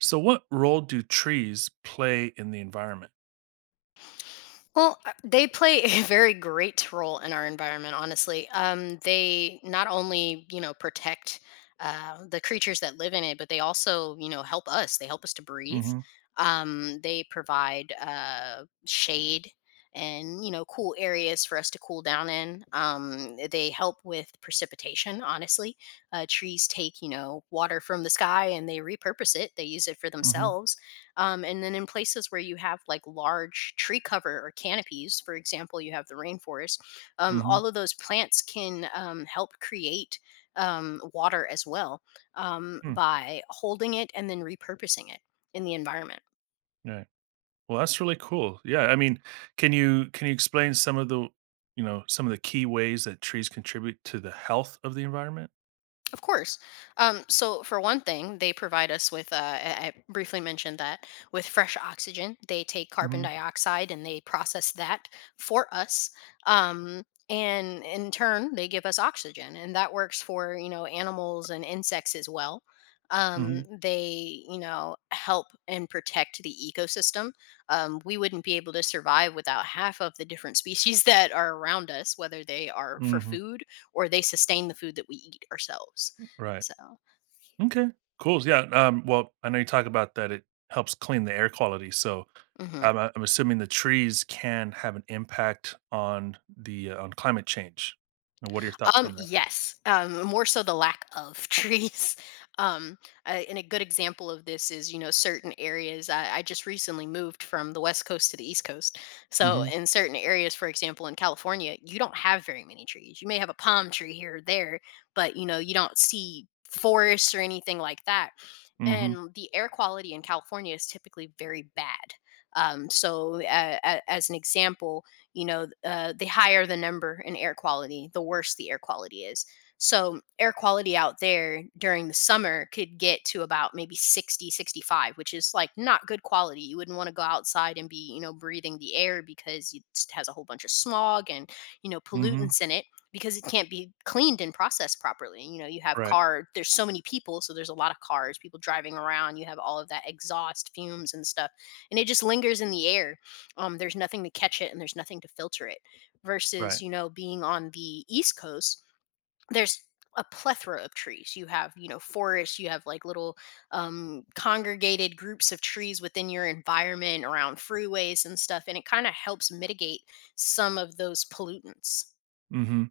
So, what role do trees play in the environment? Well, they play a very great role in our environment, honestly. They not only, you know, protect the creatures that live in it, but they also, you know, help us. They help us to breathe. Mm. They provide shade and, you know, cool areas for us to cool down in. They help with precipitation, honestly. Trees take, you know, water from the sky and they repurpose it, they use it for Mhm. themselves, and then in places where you have like large tree cover or canopies, for example, you have the rainforest. Mm mhm. Mhm. All of those plants can, help create, water as well, Hmm. by holding it and then repurposing it in the environment. Right. Well, that's really cool. Yeah, I mean, can you explain some of the key ways that trees contribute to the health of the environment? Of course. So, for one thing, they provide us with, I briefly mentioned that, with fresh oxygen. They take carbon Mm. dioxide and they process that for us. Um, and in turn, they give us oxygen. And that works for, you know, animals and insects as well. Mhm. They, you know, help and protect the ecosystem. We wouldn't be able to survive without half of the different species that are around us, whether they are Mm mhm. Mm for mhm. food or they sustain the food that we eat ourselves. Right. So, Okay. Cool, yeah, well, I know you talk about that it helps clean the air quality, so, mhm. I'm assuming the trees can have an impact on on climate change. And what are your thoughts on that? Yes, more so the lack of trees. Um, and a good example of this is, you know, certain areas. I just recently moved from the West Coast to the East Coast. So, Mm. in certain areas, for example, in California, you don't have very many trees. You may have a palm tree here or there, but, you know, you don't see forests or anything like that. Mhm. Mm mhm. And the air quality in California is typically very bad. As an example, you know, the higher the number in air quality, the worse the air quality is. So, air quality out there during the summer could get to about maybe 60, 65, which is like not good quality. You wouldn't want to go outside and be, you know, breathing the air because it has a whole bunch of smog and, you know, Mm mhm. pollutants in it because it can't be cleaned and processed properly. You know, you have Right, car, there's so many people, so there's a lot of cars, people driving around, you have all of that exhaust fumes and stuff, and it just lingers in the air. There's nothing to catch it and there's nothing to filter it, right. versus, you know, being on the East Coast, there's a plethora of trees. You have, you know, forests. You have like little, congregated groups of trees within your environment around freeways and stuff, and it kind of helps mitigate some of those pollutants. Mhm.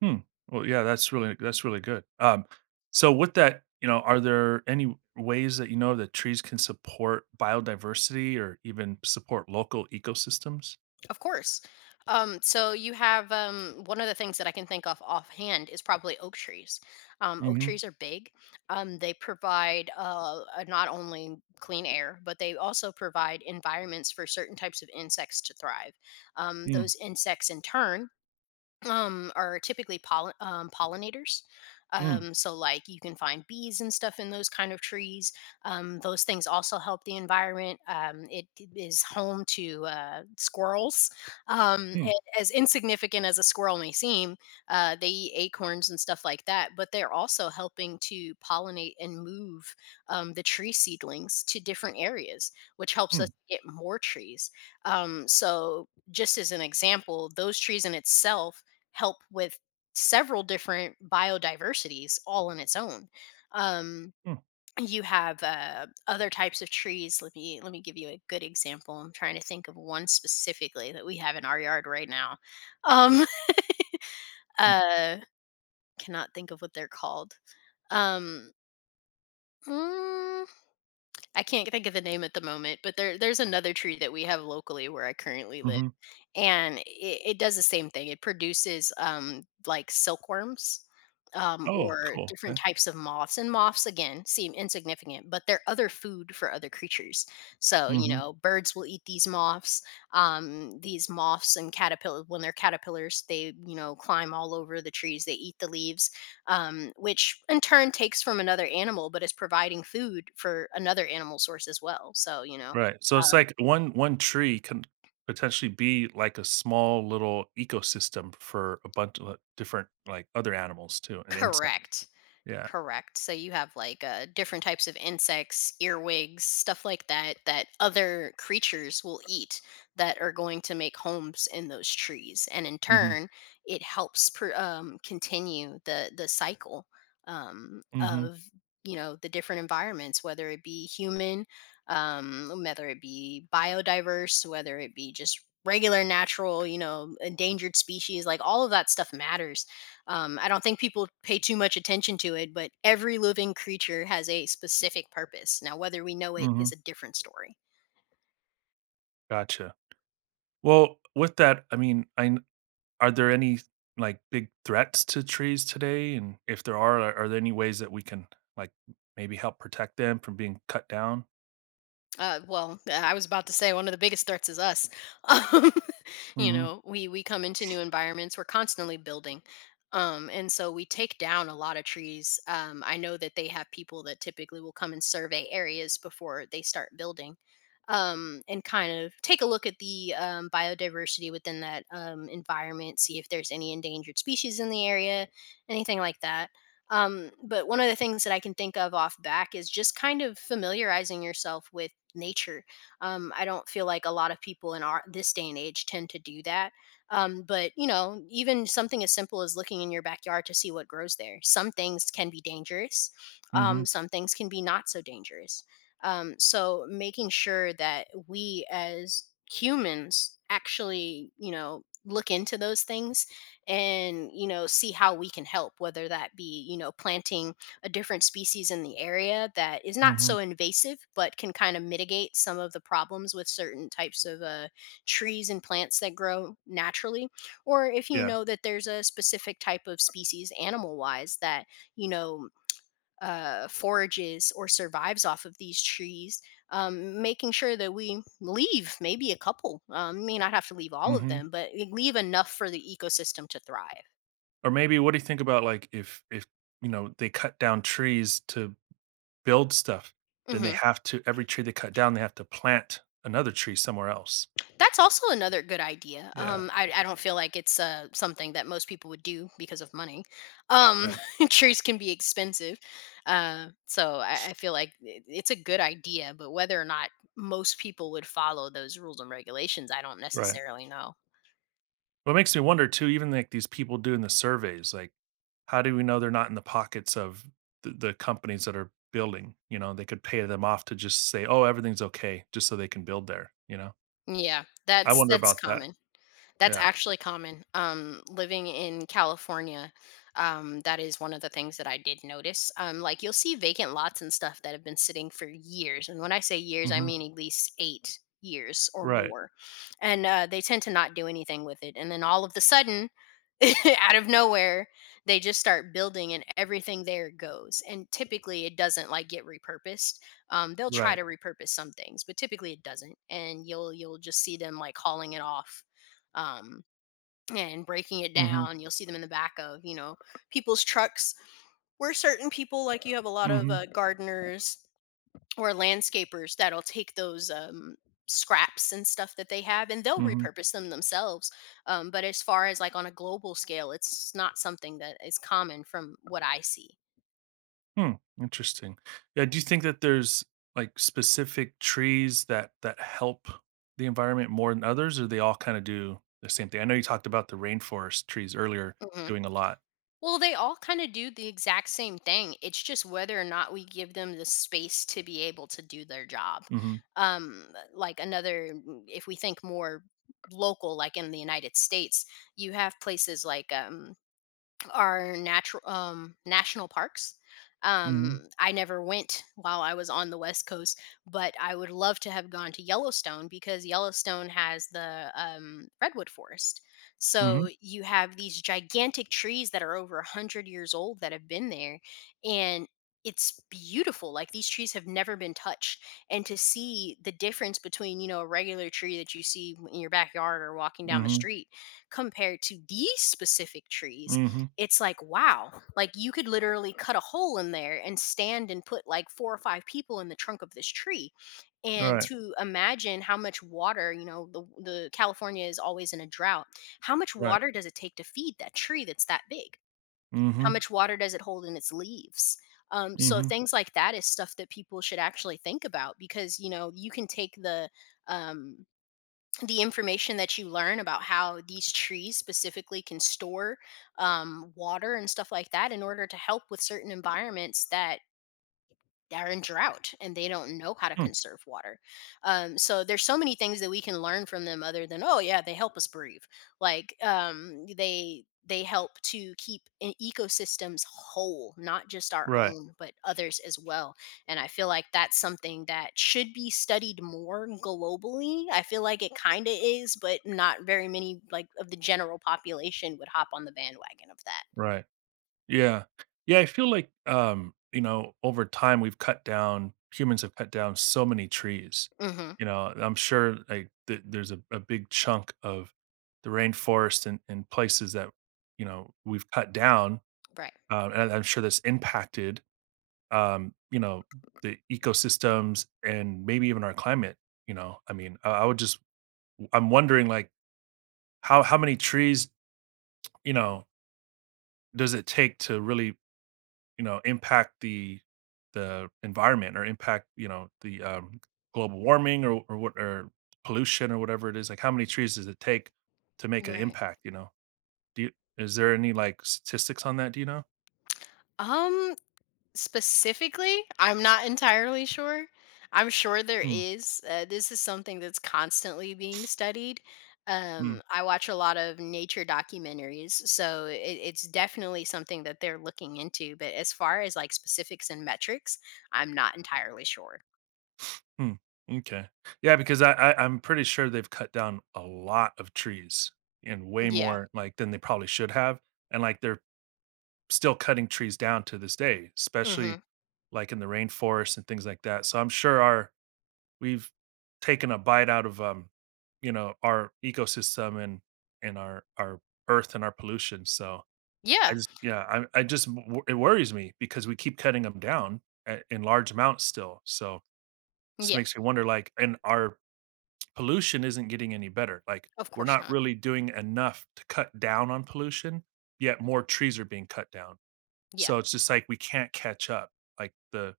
Hmm. Well, yeah, that's really good. So with that, are there any ways that you know that trees can support biodiversity or even support local ecosystems? Of course. So you have, one of the things that I can think of offhand is probably oak trees. Oak Mhm. trees are big. They provide, not only clean air, but they also provide environments for certain types of insects to thrive. Mm, Those insects, in turn, are typically pollen, pollinators. mm, So like you can find bees and stuff in those kind of trees. Those things also help the environment. It is home to squirrels. Um, mm, and as insignificant as a squirrel may seem, they eat acorns and stuff like that. But they're also helping to pollinate and move, the tree seedlings to different areas, which helps us mm, get more trees. So just as an example, those trees in itself help with several different biodiversities all on its own. Um, mm, you have other types of trees. Let me give you a good example. I'm trying to think of one specifically that we have in our yard right now. Um, mm, uh, Cannot think of what they're called. Um, mm, I can't think of the name at the moment, but there's another tree that we have locally where I currently live mhm. and it does the same thing. It produces, like silkworms, Oh, or cool, different okay. types of moths. And moths, again, seem insignificant, but they're other food for other creatures. So, you Mhm. know, birds will eat these moths. These moths and caterpillars, when they're caterpillars, they, you know, climb all over the trees, they eat the leaves, which in turn takes from another animal, but is providing food for another animal source as well. So, Right. So it's um, like one tree can potentially be like a small little ecosystem for a bunch of different like other animals too and insects. correct. Yeah. Correct. So you have like different types of insects, earwigs, stuff like that, that other creatures will eat, that are going to make homes in those trees, and in Mhm. turn, it helps continue the cycle, um, Mhm. of you know the different environments, whether it be human, whether it be biodiverse, whether it be just regular natural, you know, endangered species, like all of that stuff matters. I don't think people pay too much attention to it, but every living creature has a specific purpose. Now, whether we know it Mhm. is a different story. Gotcha. Well, with that, I mean, are there any like big threats to trees today? And if there are there any ways that we can like maybe help protect them from being cut down? I was about to say one of the biggest threats is us. Um, you Hmm. know, we come into new environments. We're constantly building, and so we take down a lot of trees. I know that they have people that typically will come and survey areas before they start building, and kind of take a look at the, biodiversity within that, environment, see if there's any endangered species in the area, anything like that. But one of the things that I can think of off back is just kind of familiarizing yourself with nature. I don't feel like a lot of people in our this day and age tend to do that. But you know, even something as simple as looking in your backyard to see what grows there. Some things can be dangerous. Hmm. Some things can be not so dangerous. So making sure that we as humans actually, you know, look into those things, and you know see how we can help, whether that be, you know, planting a different species in the area that is not Hmm. so invasive but can kind of mitigate some of the problems with certain types of trees and plants that grow naturally, or if you Yeah. know that there's a specific type of species animal wise that you know forages or survives off of these trees, making sure that we leave maybe a couple, may not have to leave all of Hmm. them but leave enough for the ecosystem to thrive. Or maybe what do you think about like if they cut down trees to build stuff, then they Hmm. have to every tree they cut down, they have to plant another tree somewhere else. That's also another good idea. Yeah. I don't feel like it's something that most people would do because of money. Um, Right. Trees can be expensive. So I feel like it's a good idea, but whether or not most people would follow those rules and regulations, I don't Right. necessarily know. What makes me wonder too, even like these people doing the surveys, like how do we know they're not in the pockets of the companies that are building, you know? They could pay them off to just say, "Oh, everything's okay," just so they can build there, you know? Yeah, I that's wonder that's about that. common. That's Yeah. actually common. Living in California, that is one of the things that I did notice. Like you'll see vacant lots and stuff that have been sitting for years, and when I say years, I Mhm. mean at least 8 years or Right. more, and they tend to not do anything with it. And then all of the sudden, out of nowhere, they just start building, and everything there goes. And typically, it doesn't like get repurposed. They'll try Right. to repurpose some things, but typically it doesn't, and you'll just see them like hauling it off, um, and breaking it Mhm. down. You'll see them in the back of, you know, people's trucks, where certain people like you have a lot of Mhm. gardeners or landscapers that'll take those, scraps and stuff that they have and they'll Mhm. repurpose them themselves. But as far as like on a global scale, it's not something that is common from what I see. Hmm, interesting. Yeah, do you think that there's, like, specific trees that help the environment more than others, or they all kinda do the same thing? I know you talked about the rainforest trees earlier Mhm. doing a lot. Well, they all kind of do the exact same thing. It's just whether or not we give them the space to be able to do their job. Mhm. Um, if we think more local, like in the United States, you have places like, are natural national parks. Mhm. I never went while I was on the West Coast, but I would love to have gone to Yellowstone because Yellowstone has the redwood forest. Mhm. So you have these gigantic trees that are over 100 years old that have been there, and it's beautiful. Like these trees have never been touched, and to see the difference between, you know, a regular tree that you see in your backyard or walking down the Mhm. street compared to these specific trees, Mhm. it's like, wow. Like you could literally cut a hole in there and stand and put like four or five people in the trunk of this tree. And Right. to imagine how much water, you know, the California is always in a drought. How much Right. water does it take to feed that tree that's that big? How Mhm, much water does it hold in its leaves? So mhm. things like that is stuff that people should actually think about, because you know you can take um, the information that you learn about how these trees specifically can store water and stuff like that in order to help with certain environments that are in drought and they don't know how to Hmm, conserve water. So there's so many things that we can learn from them other than, oh yeah, they help us breathe. Like they help to keep ecosystems whole, not just our right, own but others as well. And I feel like that's something that should be studied more globally. I feel like it kind of is, but not very many, like, of the general population would hop on the bandwagon of that. right. Yeah. Yeah, I feel like, over time, we've cut down humans have cut down so many trees, Hmm. I'm sure, like, th there's a big chunk of the rainforest and places that, we've cut down, Right. And I'm sure that's impacted, um, you know, the ecosystems and maybe even our climate, you know? I mean, I would just I'm wondering, like, how many trees, you know does it take to really, impact the environment or impact, the, global warming or what or pollution or whatever it is? Like, how many trees does it take to make an Right. impact, you know? Do you is there any, like, statistics on that, do you know? Um, Specifically? I'm not entirely sure. I'm sure there Mm. is. This is something that's constantly being studied. Mm. I watch a lot of nature documentaries, so it's definitely something that they're looking into. But as far as like specifics and metrics, I'm not entirely sure. Mm. M'kay. Yeah, because I'm pretty sure they've cut down a lot of trees and way Yeah. more, like, than they probably should have, and, like, they're still cutting trees down to this day, Hmm. especially like in the rainforest and things like that. So I'm sure our we've taken a bite out of our ecosystem and our earth and our pollution. So I Yeah. just yeah, it worries me because we keep cutting them down in large amounts still. So just Yeah. makes me wonder like and our pollution isn't getting any better. Like Of we're course not not. really doing enough to cut down on pollution, yet more trees are being cut down. Yeah. So it's just like we can't catch up. Like the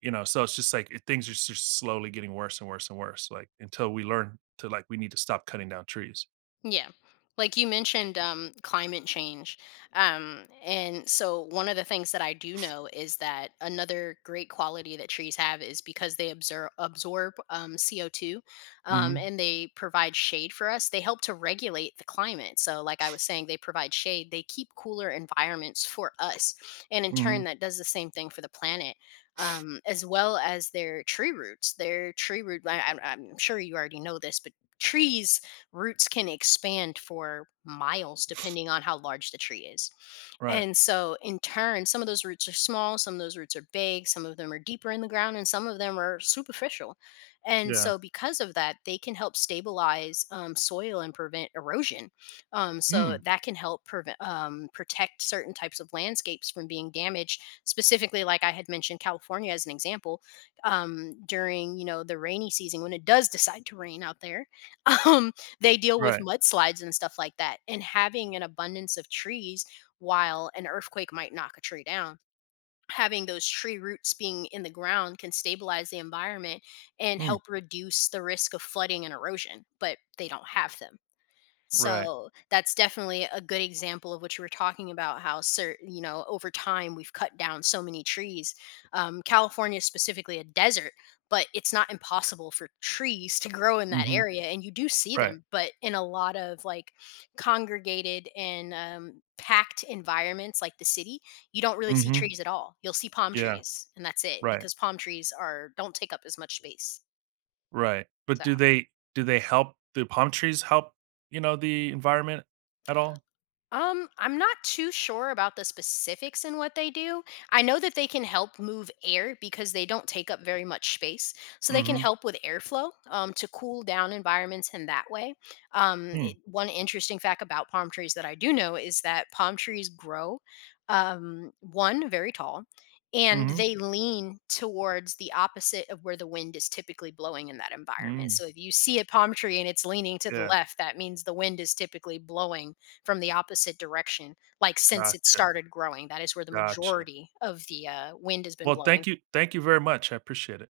you know, so it's just like things are just slowly getting worse and worse and worse. Like until we learn to like we need to stop cutting down trees. Yeah. Like you mentioned climate change. And so, one of the things that I do know is that another great quality that trees have is because they absorb CO2, Mhm. and they provide shade for us, they help to regulate the climate. So, like I was saying, they provide shade, they keep cooler environments for us. And in Mhm. turn, that does the same thing for the planet. As well as their tree roots. Their tree root, I'm sure you already know this, but trees roots can expand for miles depending on how large the tree is. Right. And so, in turn, some of those roots are small, some of those roots are big, some of them are deeper in the ground, and some of them are superficial. And Yeah. so, because of that, they can help stabilize soil and prevent erosion. So Mm. that can help prevent, protect certain types of landscapes from being damaged. Specifically, like I had mentioned, California as an example, during, you know, the rainy season when it does decide to rain out there, Um, they deal with Right. mudslides and stuff like that, and having an abundance of trees, while an earthquake might knock a tree down, having those tree roots being in the ground can stabilize the environment and Mm. help reduce the risk of flooding and erosion, but they don't have them. Right. So that's definitely a good example of what you were talking about. How, cer you know, over time we've cut down so many trees. California is specifically a desert, but it's not impossible for trees to grow in that Mhm. area, and you do see Right. them, but in a lot of, like, congregated and packed environments, like the city, you don't really see Mhm. trees at all. You'll see palm Yeah. trees, and that's it, Right. because palm trees are don't take up as much space. Right. But So. Do palm trees help, the environment at all? I'm not too sure about the specifics in what they do. I know that they can help move air because they don't take up very much space. So they can Mhm. help with airflow to cool down environments in that way. Mm. One interesting fact about palm trees that I do know is that palm trees grow, one, very tall, and Mhm. they lean towards the opposite of where the wind is typically blowing in that environment. Mm. So if you see a palm tree and it's leaning to the Yeah. left, that means the wind is typically blowing from the opposite direction, like, since it Gotcha. started growing. That is where the Gotcha. majority of the wind has been Well, thank blowing. you. Thank you very much. I appreciate it.